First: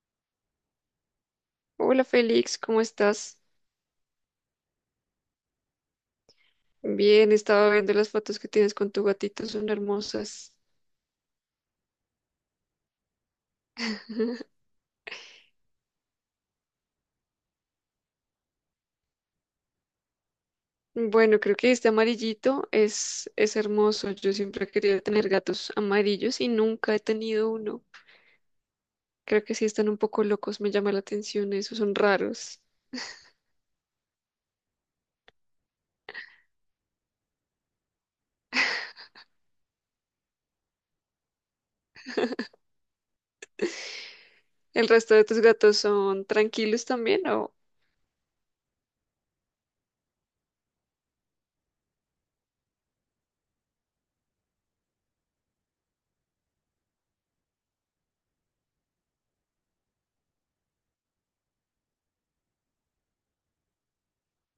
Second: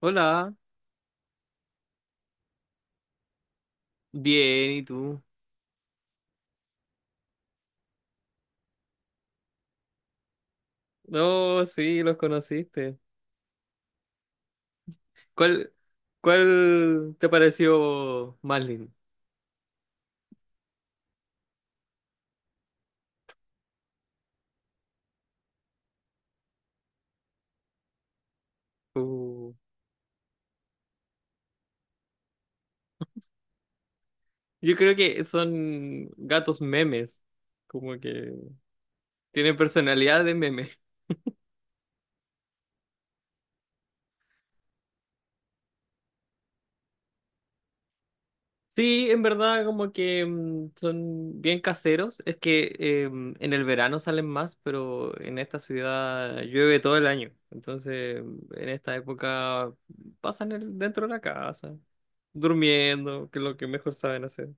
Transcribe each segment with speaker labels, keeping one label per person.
Speaker 1: Hola,
Speaker 2: Hola Félix, ¿cómo estás?
Speaker 1: bien, ¿y tú?
Speaker 2: Bien, estaba viendo las fotos que tienes con tu gatito, son hermosas.
Speaker 1: No, sí, los conociste. ¿Cuál, cuál te pareció más lindo?
Speaker 2: Bueno, creo que este amarillito es hermoso. Yo siempre he querido tener gatos amarillos y nunca he tenido uno. Creo
Speaker 1: Uh,
Speaker 2: que sí están un poco locos, me llama la atención. Esos son raros.
Speaker 1: yo creo que son gatos memes, como que tienen personalidad de meme.
Speaker 2: ¿El resto de tus gatos son tranquilos también o...?
Speaker 1: Sí, en verdad como que son bien caseros. Es que en el verano salen más, pero en esta ciudad llueve todo el año. Entonces, en esta época pasan dentro de la casa, durmiendo, que es lo que mejor saben hacer.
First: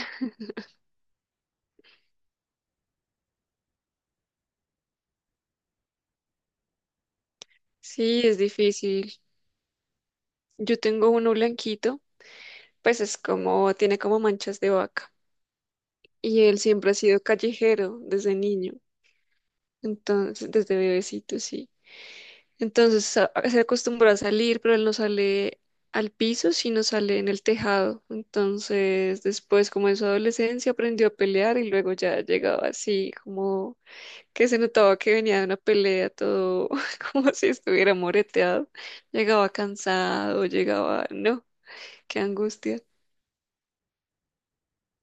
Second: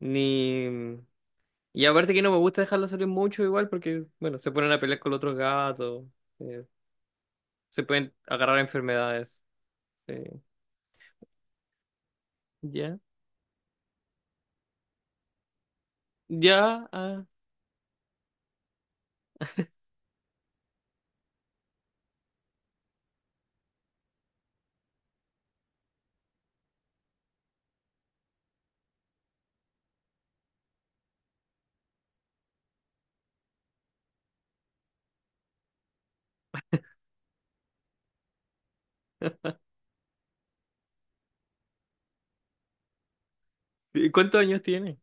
Speaker 1: Ni... mm, Y aparte que no me gusta dejarlos salir mucho igual porque, bueno, se ponen a pelear con los otros gatos, eh, se pueden
Speaker 2: Sí, es
Speaker 1: agarrar
Speaker 2: difícil.
Speaker 1: enfermedades. eh,
Speaker 2: Yo tengo uno blanquito,
Speaker 1: ¿Ya?
Speaker 2: pues es como, tiene como manchas de vaca. Y él
Speaker 1: ¿Ya?
Speaker 2: siempre ha sido
Speaker 1: Ah,
Speaker 2: callejero desde niño. Entonces, desde bebecito, sí. Entonces se acostumbró a salir, pero él no sale al piso, sino sale en el tejado. Entonces, después, como en su adolescencia, aprendió a pelear y luego ya llegaba así, como que se notaba que venía de una pelea, todo como si estuviera moreteado. Llegaba cansado, llegaba, no, qué angustia.
Speaker 1: ¿cuántos años tiene?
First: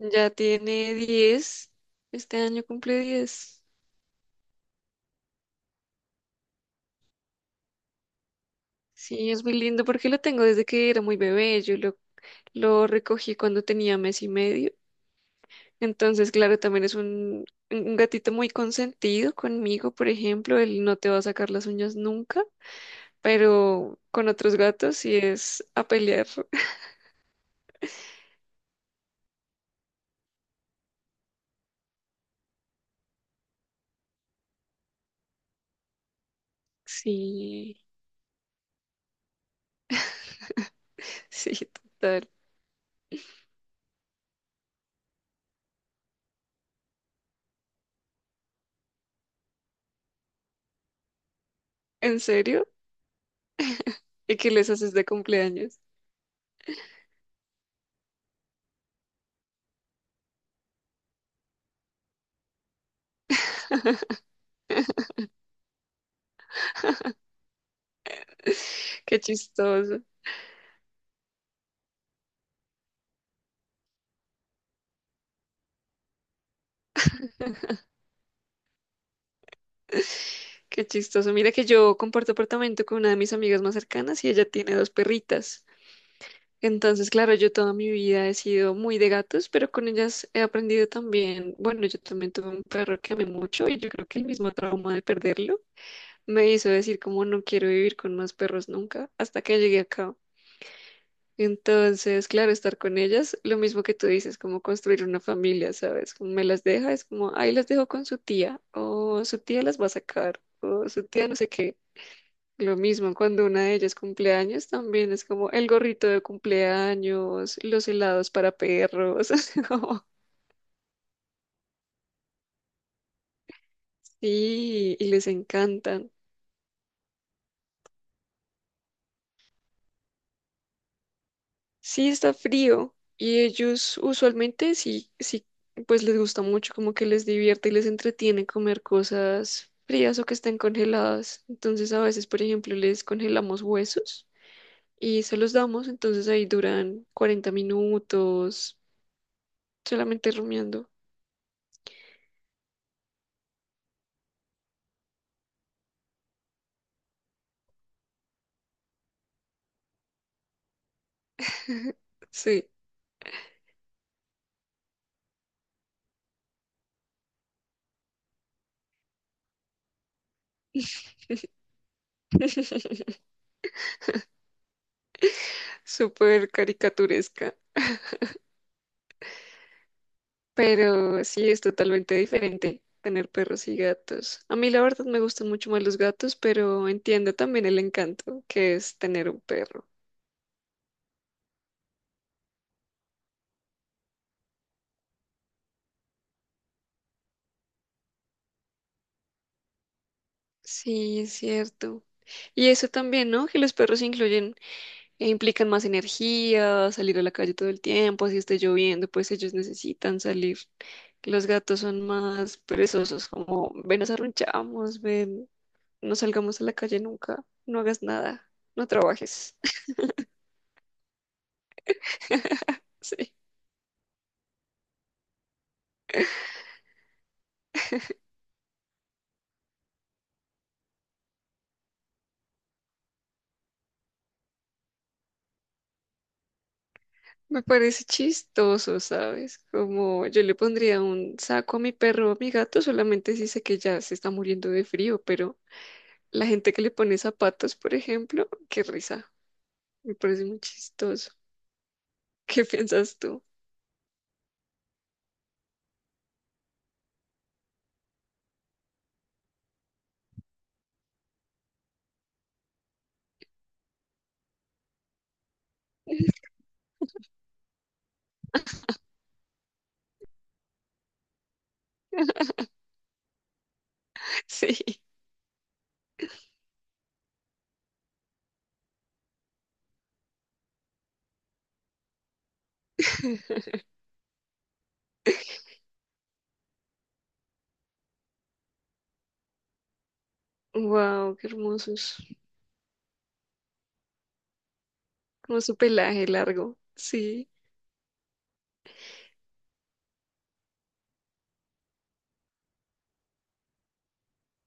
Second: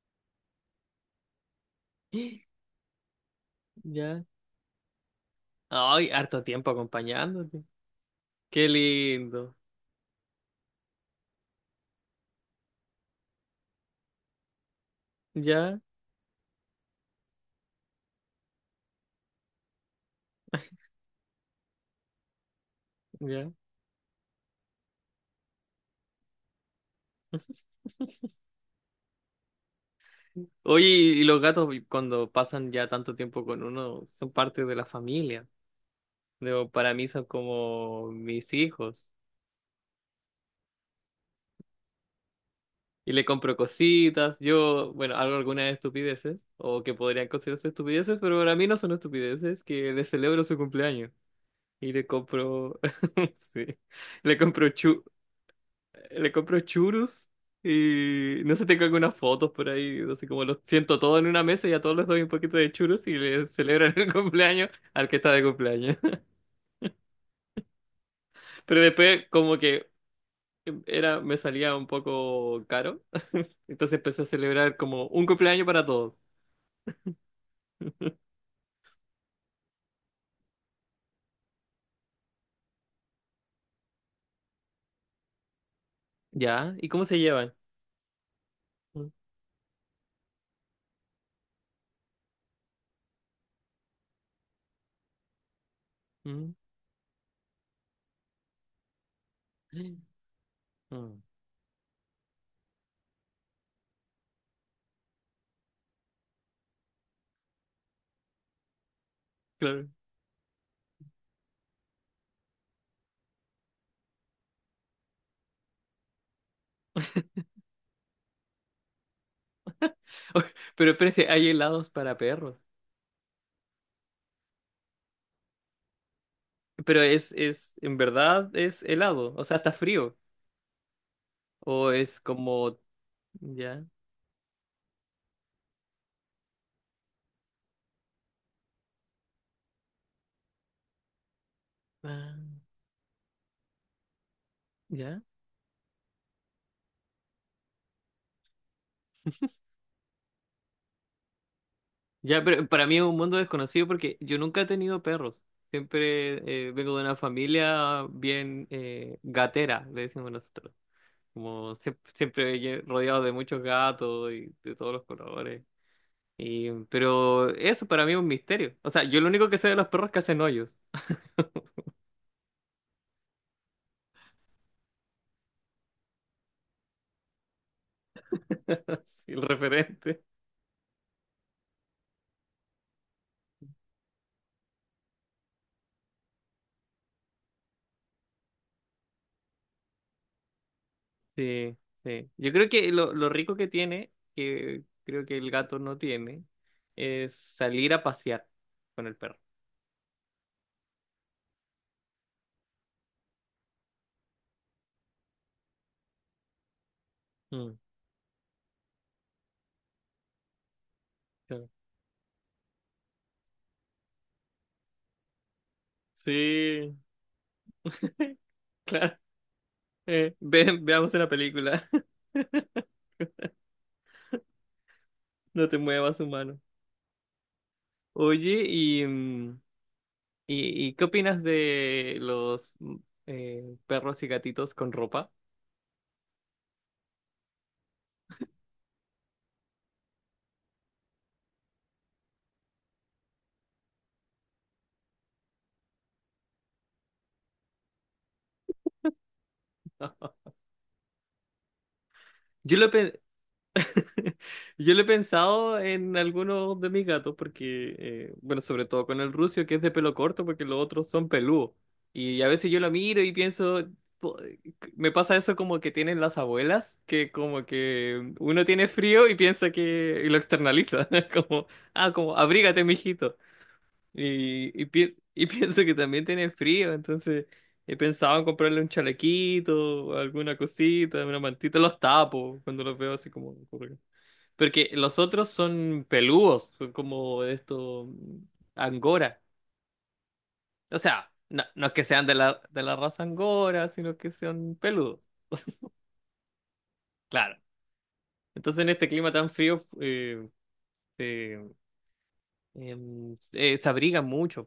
Speaker 2: Ya tiene 10. Este año cumple 10.
Speaker 1: ¿Ya? Ay, harto tiempo acompañándote. Qué
Speaker 2: Sí, es muy
Speaker 1: lindo.
Speaker 2: lindo porque lo tengo desde que era muy bebé. Yo lo recogí cuando tenía mes y medio.
Speaker 1: Ya,
Speaker 2: Entonces, claro, también es un gatito muy consentido conmigo, por ejemplo. Él no te va a sacar las uñas nunca,
Speaker 1: ya.
Speaker 2: pero con otros gatos sí es a pelear.
Speaker 1: Oye, y los gatos cuando pasan ya tanto tiempo con uno son parte de la familia. Digo, para mí son
Speaker 2: Sí,
Speaker 1: como mis hijos.
Speaker 2: sí, total.
Speaker 1: Y le compro cositas. Yo, bueno, hago algunas estupideces o que podrían considerarse estupideces, pero para mí no son estupideces, que le celebro su cumpleaños. Y le
Speaker 2: ¿En serio?
Speaker 1: compro, sí,
Speaker 2: ¿Y
Speaker 1: le
Speaker 2: qué
Speaker 1: compro
Speaker 2: les haces
Speaker 1: chu-
Speaker 2: de cumpleaños?
Speaker 1: le compro churros y no sé, tengo algunas fotos por ahí, no sé, como los siento todos en una mesa y a todos les doy un poquito de churros y le celebran el cumpleaños al que está de cumpleaños. Pero
Speaker 2: Qué
Speaker 1: después como que
Speaker 2: chistoso,
Speaker 1: era, me salía un poco caro, entonces empecé a celebrar como un cumpleaños para todos.
Speaker 2: qué chistoso. Mira que yo comparto apartamento con una de mis amigas más cercanas y ella tiene dos perritas.
Speaker 1: ¿Ya? ¿Y cómo
Speaker 2: Entonces,
Speaker 1: se
Speaker 2: claro, yo
Speaker 1: llevan?
Speaker 2: toda mi vida he sido muy de
Speaker 1: Mm,
Speaker 2: gatos, pero con ellas he aprendido también, bueno, yo también tuve un perro que amé mucho y yo creo que el mismo trauma de perderlo me
Speaker 1: mm,
Speaker 2: hizo decir como no quiero vivir con más perros nunca hasta que llegué acá.
Speaker 1: mm.
Speaker 2: Entonces, claro, estar con ellas, lo mismo que tú dices, como construir una familia, ¿sabes? Como me las deja, es como, ahí las dejo con su tía, o su tía las va a
Speaker 1: Claro.
Speaker 2: sacar, o su tía no sé qué. Lo mismo cuando una de ellas cumpleaños también es como el gorrito de cumpleaños, los helados para perros. así como,
Speaker 1: Pero espérate, hay helados para perros.
Speaker 2: sí, y les encantan.
Speaker 1: Pero es, en verdad es helado, o sea, está frío. O
Speaker 2: Sí,
Speaker 1: es
Speaker 2: está
Speaker 1: como,
Speaker 2: frío y
Speaker 1: ¿ya?
Speaker 2: ellos usualmente sí, sí, pues les gusta mucho, como que les divierte y les entretiene comer cosas frías o que estén congeladas. Entonces a veces, por
Speaker 1: Ah,
Speaker 2: ejemplo, les congelamos huesos
Speaker 1: ya.
Speaker 2: y se los damos, entonces ahí duran 40 minutos solamente rumiando.
Speaker 1: Ya, pero para mí es un mundo desconocido porque yo nunca he tenido perros. Siempre vengo de una familia bien gatera, le decimos nosotros. Como siempre,
Speaker 2: Sí.
Speaker 1: rodeado de muchos gatos y de todos los colores. Y, pero eso para mí es un misterio. O sea, yo lo único que sé de los perros es que hacen hoyos.
Speaker 2: Súper caricaturesca,
Speaker 1: Sí, el referente.
Speaker 2: pero sí es totalmente diferente tener perros y gatos. A mí la verdad me gustan mucho más los gatos, pero entiendo también el encanto que es tener un perro.
Speaker 1: Sí, sí. Yo creo que lo rico que tiene, que creo que el gato no tiene, es salir a pasear con el perro.
Speaker 2: Sí, es cierto. Y eso también, ¿no? Que los perros incluyen e implican más energía, salir a la calle todo el tiempo, si esté lloviendo, pues ellos necesitan salir. Los
Speaker 1: Claro.
Speaker 2: gatos son más perezosos, como ven, nos arrunchamos, ven, no salgamos a la
Speaker 1: Sí.
Speaker 2: calle nunca, no hagas nada, no trabajes.
Speaker 1: Veamos la película.
Speaker 2: Sí,
Speaker 1: No te muevas, humano. Oye, y ¿qué opinas de los perros y gatitos con ropa?
Speaker 2: me parece chistoso, ¿sabes? Como yo le pondría un saco a mi perro o a mi gato, solamente si sé que ya se está muriendo de frío, pero la gente que le pone zapatos, por ejemplo, qué risa, me parece muy chistoso. ¿Qué
Speaker 1: Yo lo,
Speaker 2: piensas
Speaker 1: pe-
Speaker 2: tú?
Speaker 1: Yo lo he pensado en algunos de mis gatos, porque, bueno, sobre todo con el rucio, que es de pelo corto, porque los otros son peludos. Y a veces yo lo miro y pienso, po- me pasa eso como que tienen las abuelas, que como que uno tiene frío y piensa que, y lo externaliza, como, ah, como, abrígate, mijito.
Speaker 2: Sí.
Speaker 1: Y pienso que también tienen frío, entonces he pensado en comprarle un chalequito, alguna cosita, una mantita, los tapo cuando los veo así como... Porque los otros son peludos, son como esto angora. O sea,
Speaker 2: Wow, qué
Speaker 1: no, no es que
Speaker 2: hermosos.
Speaker 1: sean de la, raza angora, sino que sean peludos,
Speaker 2: Como su pelaje largo. Sí.
Speaker 1: claro. Entonces en este clima tan frío se, se abrigan mucho,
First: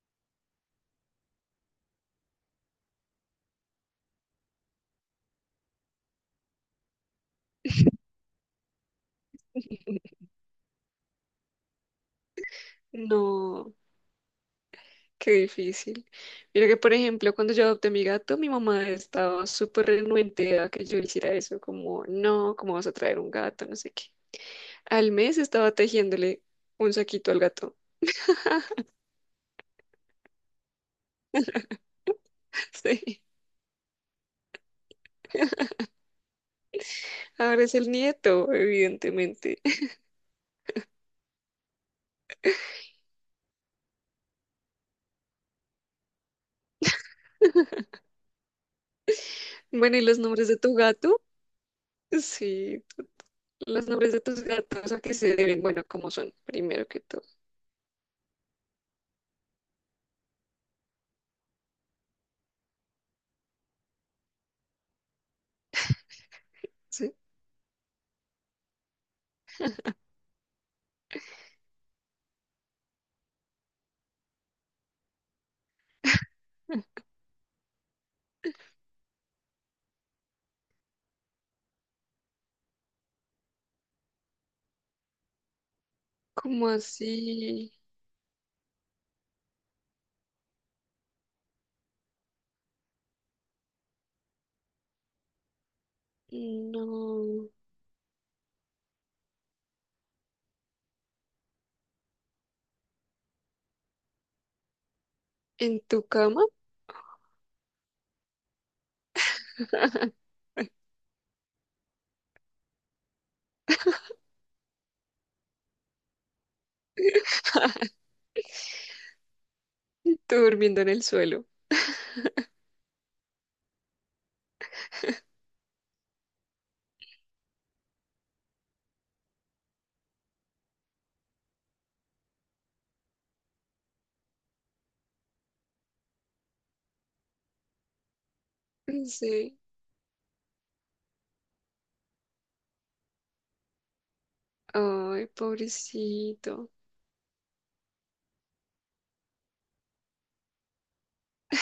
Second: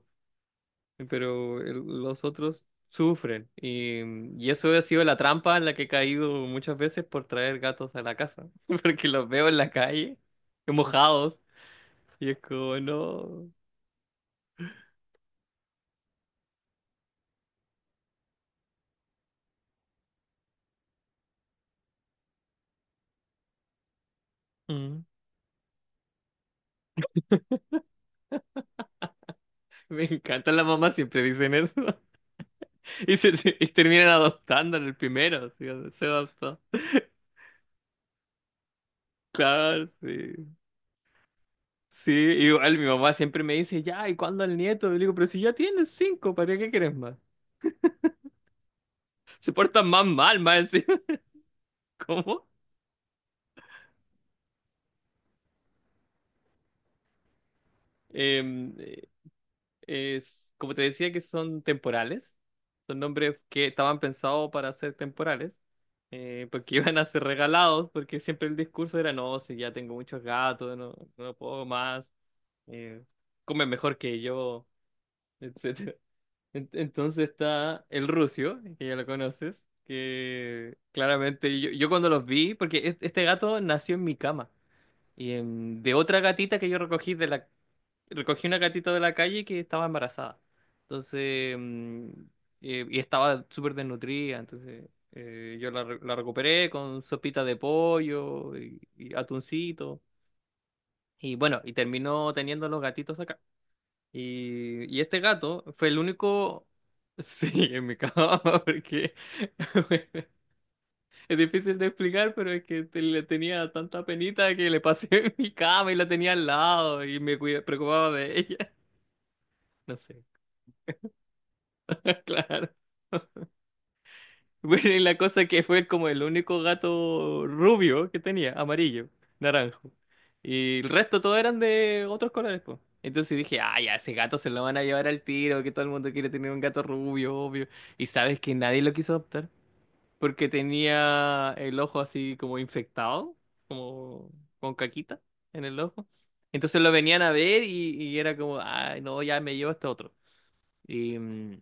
Speaker 1: pero los otros sufren. Y eso ha sido la trampa en la que he caído muchas veces por traer gatos a la casa, porque los veo en la calle, mojados, y es como,
Speaker 2: No. Qué difícil. Mira que, por ejemplo, cuando yo adopté a mi gato, mi mamá estaba súper renuente a que yo hiciera eso, como, no, ¿cómo vas a traer un gato? No sé qué.
Speaker 1: no.
Speaker 2: Al mes estaba tejiéndole un saquito al gato.
Speaker 1: Me encanta, las mamás siempre dicen eso. Y,
Speaker 2: Sí.
Speaker 1: se, y terminan adoptando en el primero, sí, se adoptó.
Speaker 2: Ahora es el nieto, evidentemente.
Speaker 1: Claro, sí. Sí, igual mi mamá siempre me dice, ya, ¿y cuándo el nieto? Y le digo, pero si ya tienes cinco, ¿para qué quieres más? Se portan
Speaker 2: Bueno, ¿y
Speaker 1: más
Speaker 2: los
Speaker 1: mal,
Speaker 2: nombres de
Speaker 1: más
Speaker 2: tu
Speaker 1: encima.
Speaker 2: gato?
Speaker 1: ¿Cómo?
Speaker 2: Sí, los nombres de tus gatos, ¿a qué se deben? Bueno, ¿cómo son? Primero que todo,
Speaker 1: Em, eh, Como te decía que son temporales, son nombres que estaban pensados para ser temporales, porque iban a
Speaker 2: ¿sí?
Speaker 1: ser regalados, porque siempre el discurso era, no, si ya tengo muchos gatos, no, no puedo más. eh, Come mejor que yo, etcétera. Entonces está el Rusio, que ya lo conoces, que claramente yo cuando los vi, porque este gato nació en mi cama, y de otra gatita
Speaker 2: ¿Cómo
Speaker 1: que yo
Speaker 2: así?
Speaker 1: recogí una gatita de la calle que estaba embarazada. Entonces, y estaba súper desnutrida, entonces yo la recuperé con sopita
Speaker 2: No.
Speaker 1: de pollo y atuncito. Y bueno, y terminó teniendo los gatitos y este gato
Speaker 2: ¿En
Speaker 1: fue el
Speaker 2: tu cama?
Speaker 1: único... Sí, en mi cama, porque es difícil de explicar, pero es que le tenía tanta penita que le pasé en mi cama y la tenía al lado y me preocupaba de ella. No sé,
Speaker 2: Tú durmiendo en el suelo.
Speaker 1: claro. Bueno, y la cosa que fue como el único gato rubio que tenía, amarillo, naranjo. Y el resto todos eran de otros colores, pues. Entonces dije, ah, ya, ese gato se lo van a llevar al tiro, que todo el mundo quiere tener un gato rubio, obvio. Y sabes que nadie lo quiso adoptar,
Speaker 2: Sí.
Speaker 1: porque tenía el ojo así como infectado, como con caquita
Speaker 2: Ay,
Speaker 1: en el ojo.
Speaker 2: pobrecito.
Speaker 1: Entonces lo venían a ver y era como, ah, no, ya me llevo este otro. Y, mm,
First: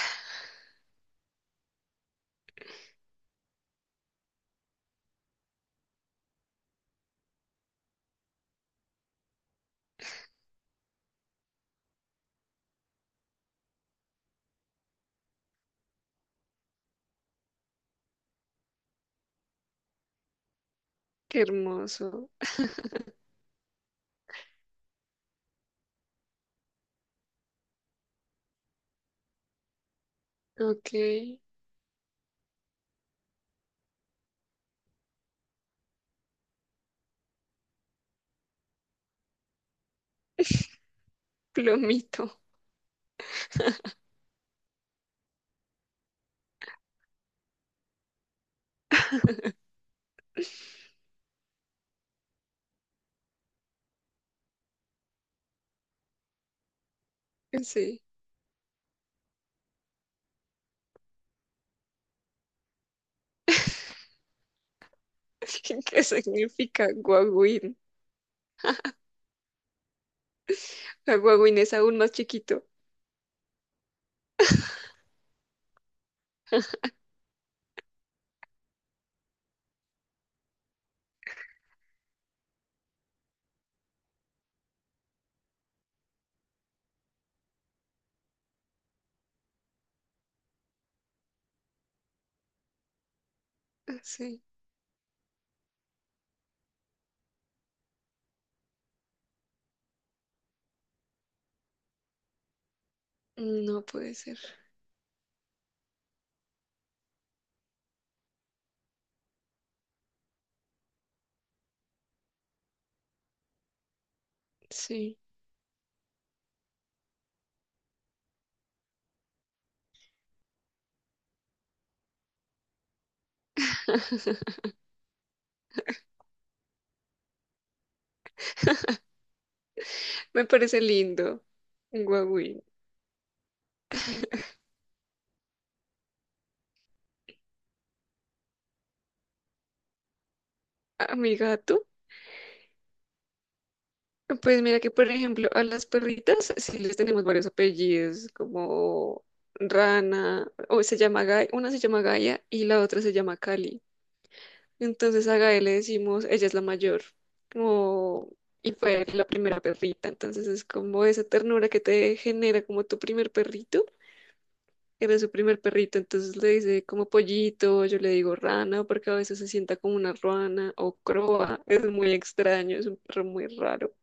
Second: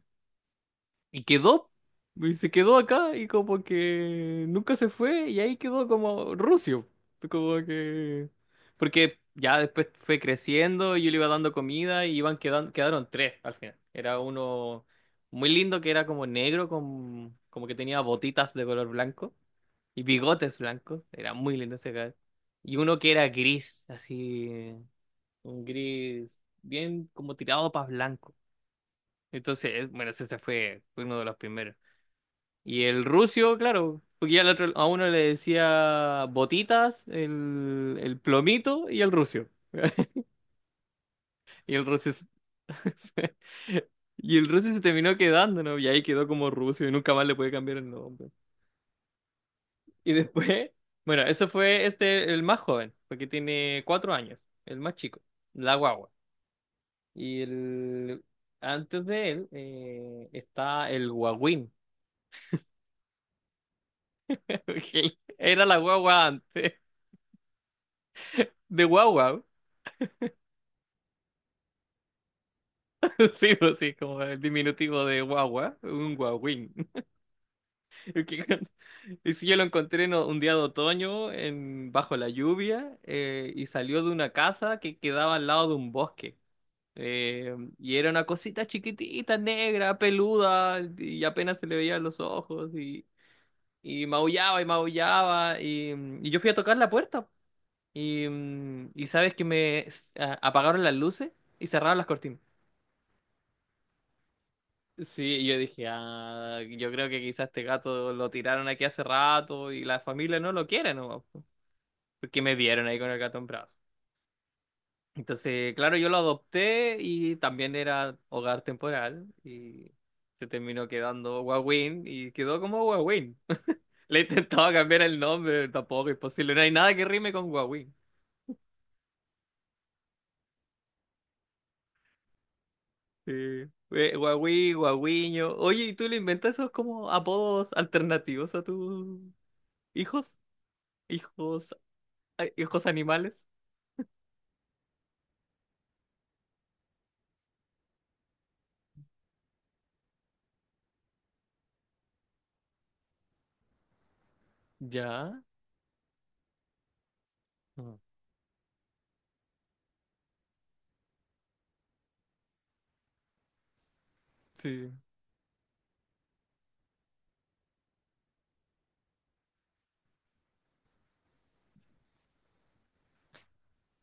Speaker 1: y quedó, y se quedó acá y como que nunca se fue y ahí quedó como rucio. Como que... Porque ya después fue creciendo y yo le iba dando comida y iban quedando, quedaron tres al final. Era uno muy lindo que era como negro, con, como que tenía botitas de color blanco y bigotes blancos. Era
Speaker 2: Qué
Speaker 1: muy lindo ese gato.
Speaker 2: hermoso.
Speaker 1: Y uno que era gris, así, un gris bien como tirado para blanco. Entonces, bueno, ese se fue,
Speaker 2: Ok.
Speaker 1: fue uno de los primeros. Y el rucio, claro, porque ya a uno le decía botitas, el plomito y el rucio. Y el rucio se-
Speaker 2: Plomito.
Speaker 1: y el rucio se terminó quedando, ¿no? Y ahí quedó como rucio y nunca más le puede cambiar el nombre. Y después, bueno, eso fue este, el más joven, porque tiene 4 años, el más chico, la guagua. Y
Speaker 2: Sí.
Speaker 1: el, Antes de él está el guagüín, que era la
Speaker 2: ¿Qué
Speaker 1: guagua antes,
Speaker 2: significa guagüín?
Speaker 1: de guagua.
Speaker 2: Ah, guagüín es aún más chiquito.
Speaker 1: Sí, pues sí, como el diminutivo de guagua, un guagüín. Es Que- con- Y si yo lo encontré un día de otoño bajo la lluvia y salió de una casa que quedaba al lado de un bosque. Y era una cosita chiquitita, negra, peluda, y apenas se le veían los ojos y,
Speaker 2: Ah,
Speaker 1: y
Speaker 2: sí.
Speaker 1: maullaba y maullaba. Y yo fui a tocar la puerta y sabes que me apagaron las luces y cerraron las cortinas.
Speaker 2: No puede ser.
Speaker 1: Sí, yo dije, ah, yo creo que quizás este gato lo tiraron aquí hace rato y la familia no lo quiere, ¿no? Porque me vieron ahí con el gato en brazos.
Speaker 2: Sí.
Speaker 1: Entonces, claro, yo lo adopté y también era hogar temporal y se terminó quedando Wawin y quedó como Wawin. Le intentaba cambiar el nombre, tampoco es posible, no hay nada que rime con Wawin.
Speaker 2: Me parece lindo. Un guagüín.
Speaker 1: Sí. Wawi, Wawiño. Oye, ¿y tú le inventas esos como apodos alternativos a tus hijos?
Speaker 2: A mi
Speaker 1: Hijos.
Speaker 2: gato.
Speaker 1: Ay, ojos animales.
Speaker 2: Pues mira que, por ejemplo, a las perritas sí les tenemos varios apellidos, como Rana, o se llama Gaia, una se llama Gaia y la otra se llama Cali. Entonces a
Speaker 1: Ya.
Speaker 2: Gael le decimos, ella es la mayor,
Speaker 1: Ah,
Speaker 2: como, y fue la primera perrita. Entonces es como esa ternura que te genera como tu primer perrito.
Speaker 1: sí.
Speaker 2: Era su primer perrito, entonces le dice como pollito, yo le digo rana, porque a veces se sienta como una ruana o croa. Es muy extraño, es un perro muy raro.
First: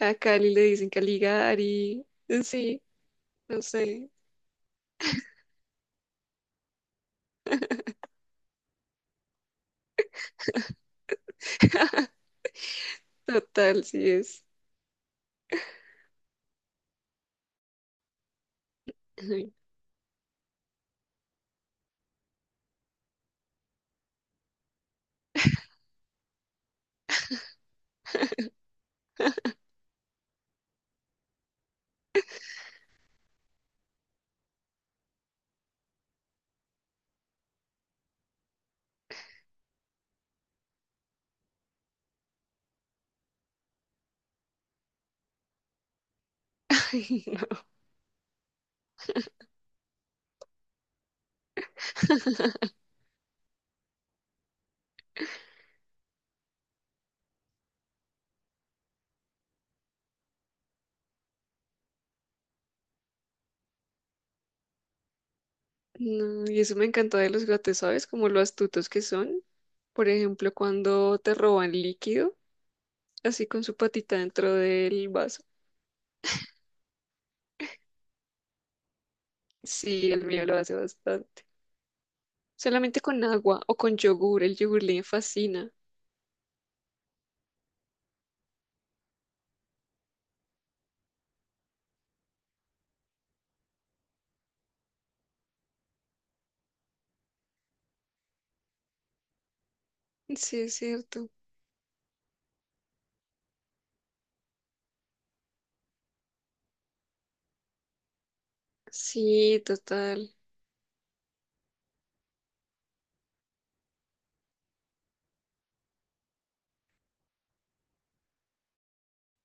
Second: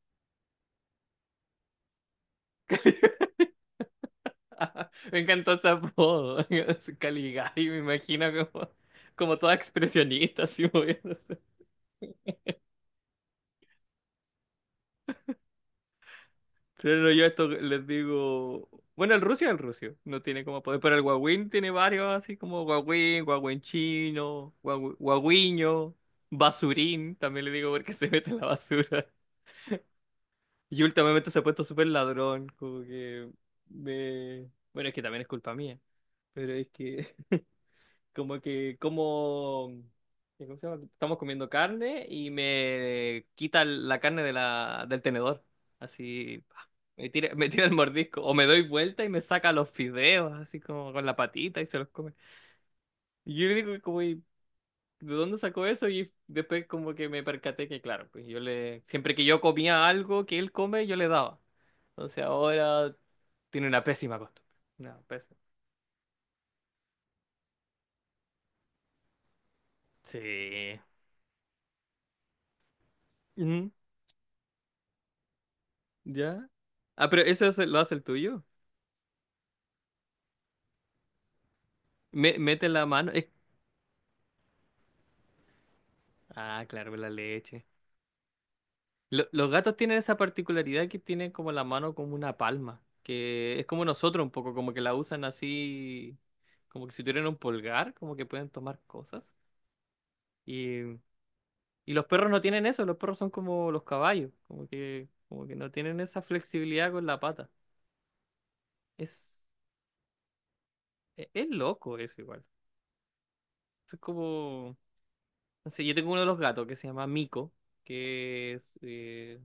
Speaker 2: A Cali le dicen Caligari. Sí,
Speaker 1: Cali-
Speaker 2: no sé.
Speaker 1: Me encantó ese apodo. Caligari, me imagino como, como toda expresionista, así moviéndose.
Speaker 2: Total, sí es.
Speaker 1: Pero no, yo esto les digo. Bueno, el rucio es
Speaker 2: Ay,
Speaker 1: el rucio. No tiene como poder. Pero el guagüín tiene varios, así como guagüín, guagüín chino, guagüiño, basurín. También le digo porque se mete en la basura. Y últimamente se ha puesto súper ladrón, como que me... Bueno, es que también es culpa mía, pero es que como que como... ¿Cómo se llama? Estamos comiendo carne y me quita la carne de del tenedor. Así, pa,
Speaker 2: ay,
Speaker 1: me
Speaker 2: no.
Speaker 1: tira el mordisco. O me doy vuelta y me saca los fideos, así como con la patita y se los come. Y yo le digo como, de dónde sacó eso y después como que me percaté que, claro, pues siempre que yo comía algo que él come, yo le daba. Entonces ahora tiene una pésima costumbre. Una pésima.
Speaker 2: No, y eso me encanta de los gatos, ¿sabes? Como lo astutos que son. Por ejemplo,
Speaker 1: Sí.
Speaker 2: cuando te roban líquido, así con
Speaker 1: Ujú.
Speaker 2: su patita dentro del vaso.
Speaker 1: ¿Ya? Ah, pero eso lo hace el tuyo.
Speaker 2: Sí, el mío lo hace bastante.
Speaker 1: Mete la
Speaker 2: Solamente
Speaker 1: mano.
Speaker 2: con agua o con yogur, el yogur le fascina.
Speaker 1: Ah, claro, la leche. Los gatos tienen esa particularidad que tienen como la mano como una palma, que es como nosotros un poco, como que la usan así, como que si tuvieran un pulgar, como que pueden tomar cosas.
Speaker 2: Sí, es
Speaker 1: y
Speaker 2: cierto.
Speaker 1: Y los perros no tienen eso, los perros son como los caballos, como que, no tienen esa flexibilidad con la pata. Es,
Speaker 2: Sí, total.
Speaker 1: es, loco eso igual. Es como, no sé, yo tengo uno de los gatos que se llama Mico, que es, eh,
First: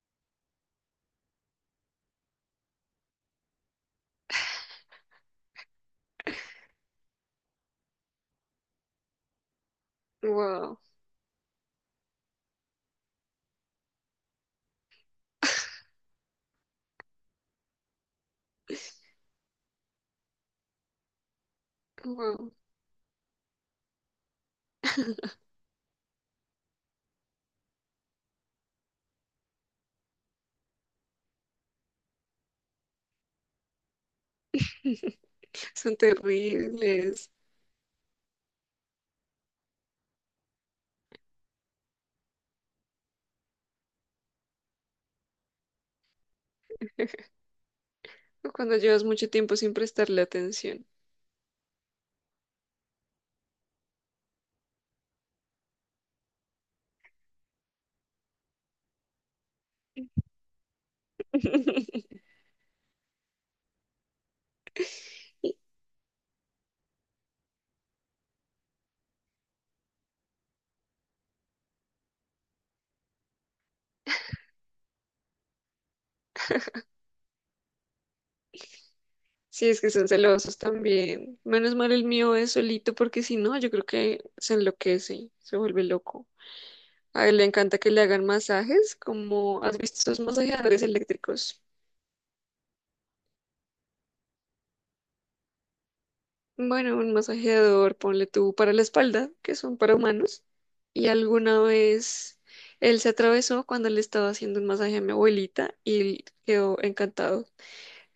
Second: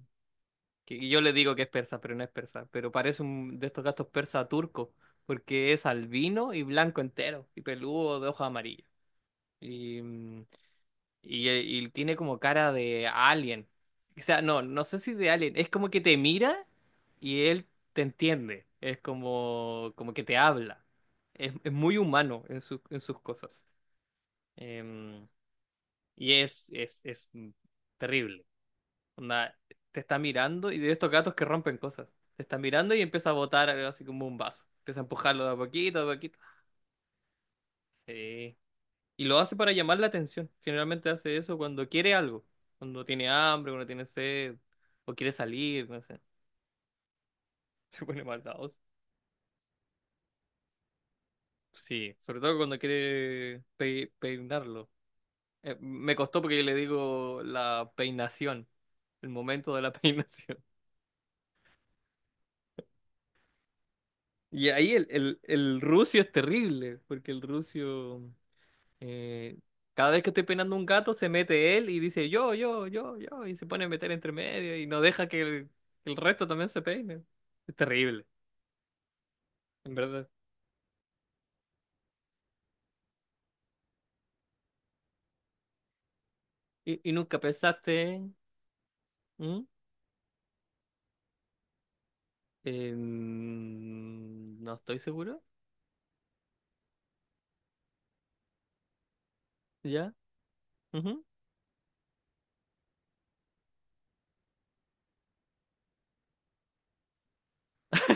Speaker 1: que yo le digo que es persa, pero no es persa, pero parece un de estos gatos persa turco, porque es albino y blanco entero, y peludo de hoja amarilla. Y,
Speaker 2: Wow,
Speaker 1: Y tiene como cara de alien. O sea, no, no sé si de alien. Es como que te mira y él te entiende. Es como, como que te habla. Es muy humano
Speaker 2: wow.
Speaker 1: en en sus cosas. Em, es terrible. Onda, te está mirando y de estos gatos que rompen cosas. Te está mirando y empieza a botar algo así como un vaso. Empieza a empujarlo de a
Speaker 2: Son
Speaker 1: poquito, de a poquito.
Speaker 2: terribles.
Speaker 1: Sí. Y lo hace para llamar la atención. Generalmente hace eso cuando quiere algo. Cuando tiene hambre, cuando tiene sed, o quiere salir, no sé. Se pone
Speaker 2: O
Speaker 1: maldadoso.
Speaker 2: cuando llevas mucho tiempo sin prestarle atención.
Speaker 1: Sí, sobre todo cuando quiere peinarlo. Me costó porque yo le digo la peinación, el momento de la peinación. Y ahí el rucio es terrible, porque el rucio Eh, cada vez que estoy peinando un gato, se mete él y dice yo, y se pone a meter entre medio y no deja que que el resto también se peine. Es terrible,
Speaker 2: Sí, es que
Speaker 1: en
Speaker 2: son
Speaker 1: verdad.
Speaker 2: celosos también. Menos mal el mío es solito porque si no, yo creo que se enloquece, se vuelve loco.
Speaker 1: ¿Y
Speaker 2: A él
Speaker 1: nunca
Speaker 2: le encanta que le hagan
Speaker 1: pensaste?
Speaker 2: masajes, como
Speaker 1: ¿Mm?
Speaker 2: has visto esos masajeadores eléctricos.
Speaker 1: No estoy seguro.
Speaker 2: Bueno, un masajeador, ponle tú para la espalda, que son para
Speaker 1: ¿Ya?
Speaker 2: humanos. Y
Speaker 1: Ujú.
Speaker 2: alguna vez él se atravesó cuando le estaba haciendo un masaje a mi abuelita y él quedó encantado.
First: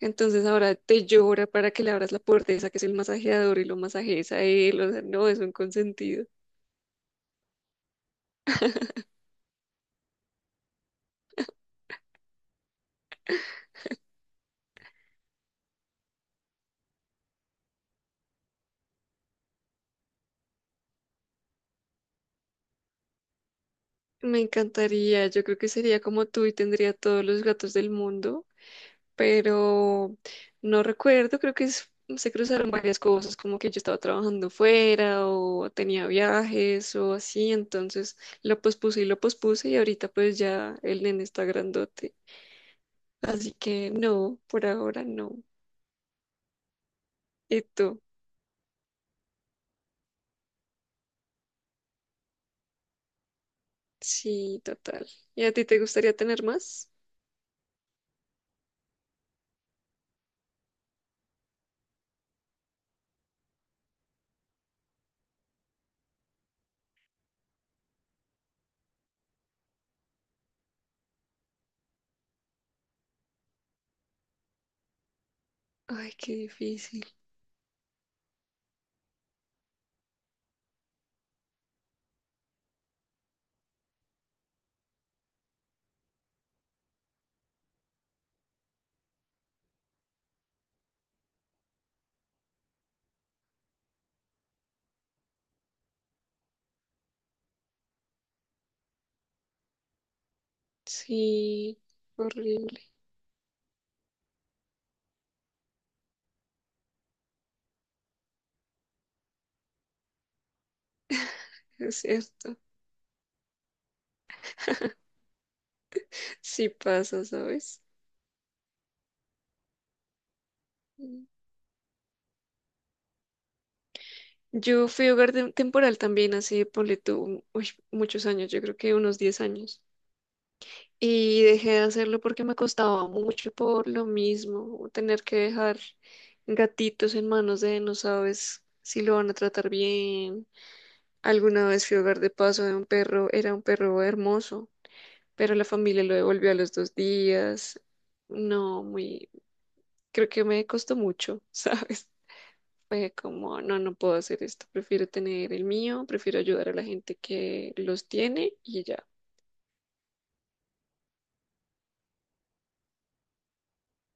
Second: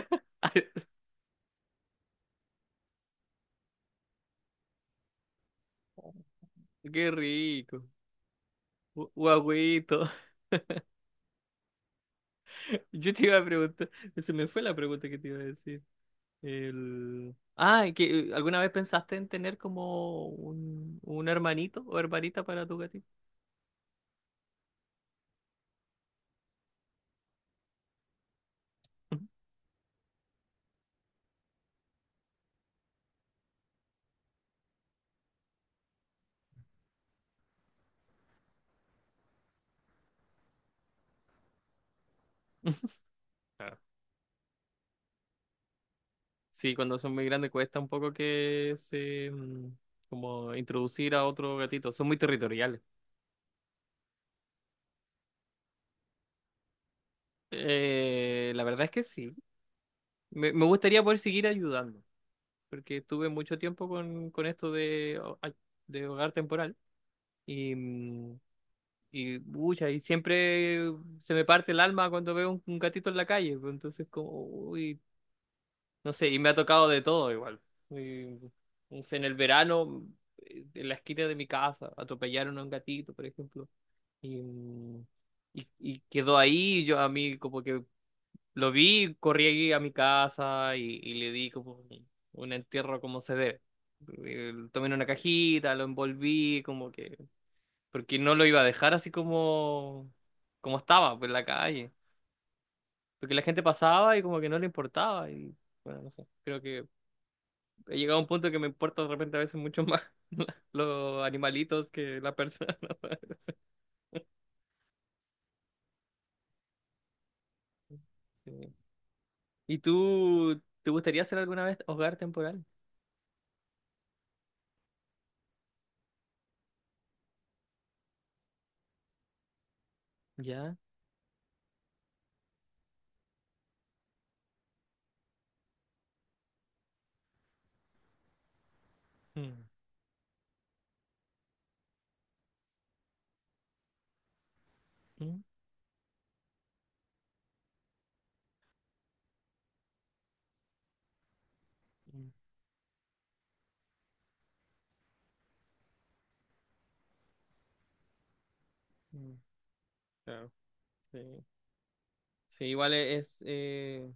Speaker 2: Entonces ahora te llora para que le abras la puerta, esa que es el masajeador y lo masajes a él. O sea, no, es un consentido.
Speaker 1: Qué rico. Guagüito. Yo te iba a preguntar, se me fue la pregunta que te iba a decir. Ah, ¿y que alguna vez pensaste en tener como un hermanito o hermanita para tu gatito?
Speaker 2: Me encantaría, yo creo que sería como tú y tendría todos los gatos del mundo, pero no recuerdo, creo que se cruzaron varias cosas, como que yo estaba trabajando fuera o tenía viajes o así, entonces lo pospuse y ahorita pues ya el nene está grandote, así que no, por ahora no.
Speaker 1: Sí, cuando son muy grandes
Speaker 2: ¿Y
Speaker 1: cuesta un
Speaker 2: tú?
Speaker 1: poco que se, como introducir a otro gatito. Son muy territoriales.
Speaker 2: Sí, total. ¿Y a ti te gustaría tener más?
Speaker 1: La verdad es que sí. Me gustaría poder seguir ayudando, porque estuve mucho tiempo con esto de, ay, de hogar temporal y, pucha, y siempre se me parte el alma cuando veo un gatito en la calle, pues, entonces como, uy, no
Speaker 2: Ay,
Speaker 1: sé,
Speaker 2: qué
Speaker 1: y me ha tocado de
Speaker 2: difícil.
Speaker 1: todo igual. Y, no sé, en el verano, en la esquina de mi casa, atropellaron a un gatito, por ejemplo. Y, mm, y quedó ahí, yo a mí como que lo vi, corrí a mi casa y le di como un entierro como se debe. Lo tomé en una cajita, lo envolví, como que... Porque no lo iba a dejar así como, como estaba, pues, en la
Speaker 2: Sí,
Speaker 1: calle.
Speaker 2: horrible,
Speaker 1: Porque la gente pasaba y como que no le importaba. Y bueno, no sé, creo que he llegado a un punto que me importa de repente a veces mucho más los animalitos
Speaker 2: es
Speaker 1: que las
Speaker 2: cierto.
Speaker 1: personas, ¿sabes?
Speaker 2: Sí pasa, ¿sabes?
Speaker 1: Sí. ¿Y tú, te gustaría
Speaker 2: Mm.
Speaker 1: hacer alguna vez hogar temporal?
Speaker 2: Yo fui hogar temporal también hace, ponle tú, uy, muchos años, yo creo que unos 10 años.
Speaker 1: Ya.
Speaker 2: Y dejé de hacerlo porque me costaba mucho por lo mismo, tener que dejar gatitos en manos de no sabes si lo van a
Speaker 1: Mm,
Speaker 2: tratar bien. Alguna vez fui hogar de paso de un perro, era un perro hermoso,
Speaker 1: mm,
Speaker 2: pero la familia lo devolvió a los 2 días. No, creo que me costó mucho, ¿sabes?
Speaker 1: mm,
Speaker 2: Fue como, no, no puedo hacer esto, prefiero tener el mío, prefiero ayudar a la gente que los tiene y ya.
Speaker 1: mm. Claro. Sí. Sí, igual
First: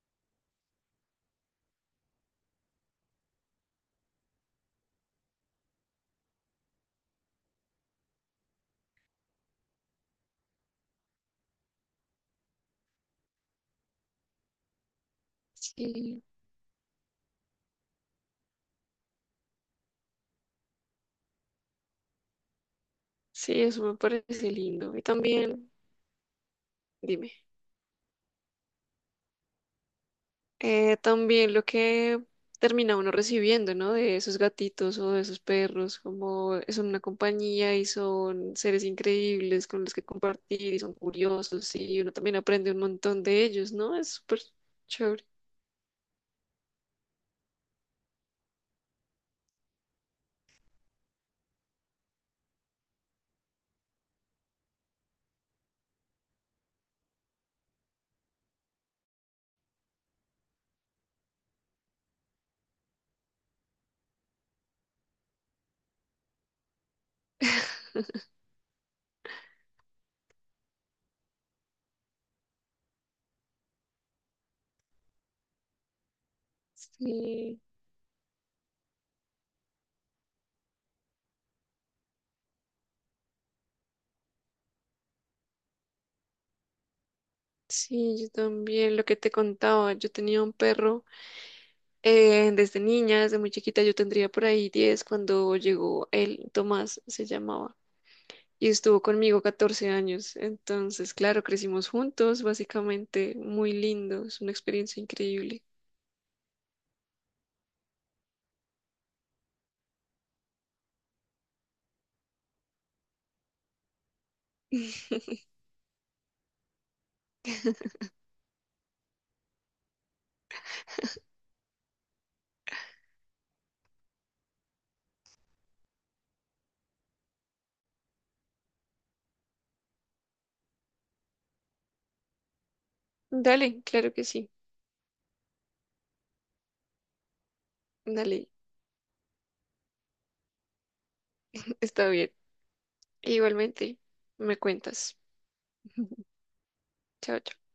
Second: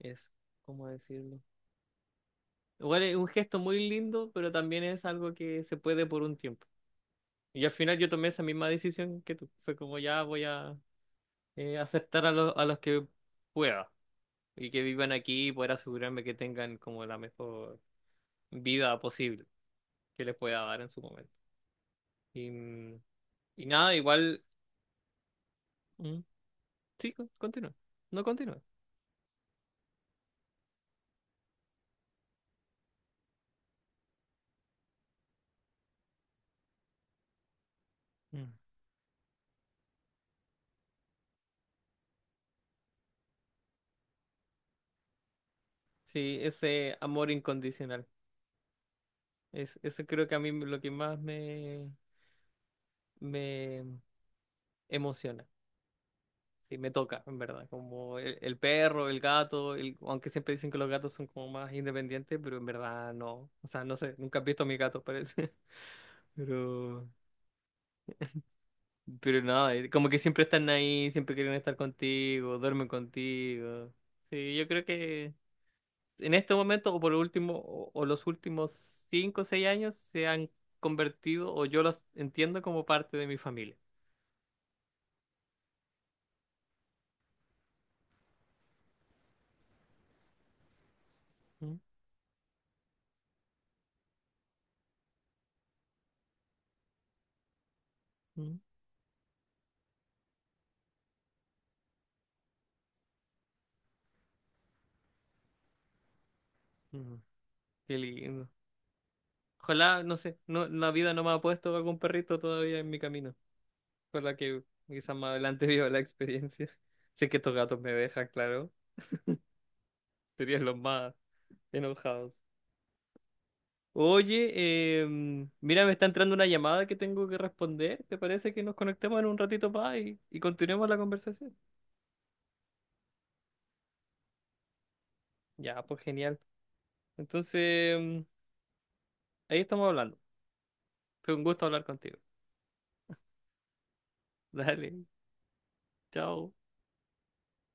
Speaker 1: es, ¿cómo decirlo? Igual es un gesto muy lindo, pero también es algo que se puede por un tiempo. Y al final yo tomé esa misma decisión que tú. Fue como ya voy a aceptar a los que pueda, y que vivan aquí y poder asegurarme
Speaker 2: Sí,
Speaker 1: que tengan como la mejor vida posible que les pueda dar en su momento. Y,
Speaker 2: sí,
Speaker 1: y
Speaker 2: eso
Speaker 1: nada,
Speaker 2: me
Speaker 1: igual,
Speaker 2: parece lindo. Y también,
Speaker 1: mm, sí,
Speaker 2: dime,
Speaker 1: continúa, no continúa.
Speaker 2: también lo que termina uno recibiendo, ¿no? De esos gatitos o de esos perros, como son una compañía y
Speaker 1: Mm.
Speaker 2: son seres increíbles con los que compartir y son curiosos y uno también aprende un montón de ellos, ¿no? Es súper chévere.
Speaker 1: Sí, ese amor incondicional. Es, eso creo que a mí lo que más me, me emociona. Sí, me toca, en verdad. Como el perro, el gato, el- aunque siempre dicen que los gatos son como más independientes, pero en verdad no. O sea, no sé, nunca he visto a mi gato, parece. Pero Pero no, como que siempre están ahí, siempre quieren estar contigo, duermen contigo. Sí, yo creo que en este momento, o por último,
Speaker 2: Sí.
Speaker 1: o los últimos 5 o 6 años, se han convertido, o yo los entiendo como parte de mi familia.
Speaker 2: Sí, yo también, lo que te contaba, yo tenía un perro
Speaker 1: Mm,
Speaker 2: desde niña, desde muy chiquita, yo tendría por ahí 10 cuando llegó él, Tomás se llamaba,
Speaker 1: mm,
Speaker 2: y estuvo conmigo 14 años, entonces, claro, crecimos juntos, básicamente, muy lindo, es una experiencia increíble.
Speaker 1: mm. Qué lindo. Ojalá, no sé, no, la vida no me ha puesto algún perrito todavía en mi camino. Ojalá que quizás más adelante viva la experiencia. Sé que estos gatos me dejan, claro. Serían los más enojados. Oye, mira, me está entrando una llamada que tengo que responder. ¿Te parece que nos conectemos en un ratito más y continuemos la conversación?
Speaker 2: Dale, claro que sí,
Speaker 1: Ya, pues genial. Entonces, em,
Speaker 2: dale,
Speaker 1: ahí estamos hablando. Fue un gusto hablar
Speaker 2: está
Speaker 1: contigo.
Speaker 2: bien. Igualmente, me
Speaker 1: Dale,
Speaker 2: cuentas.
Speaker 1: chao.
Speaker 2: Chao, chao.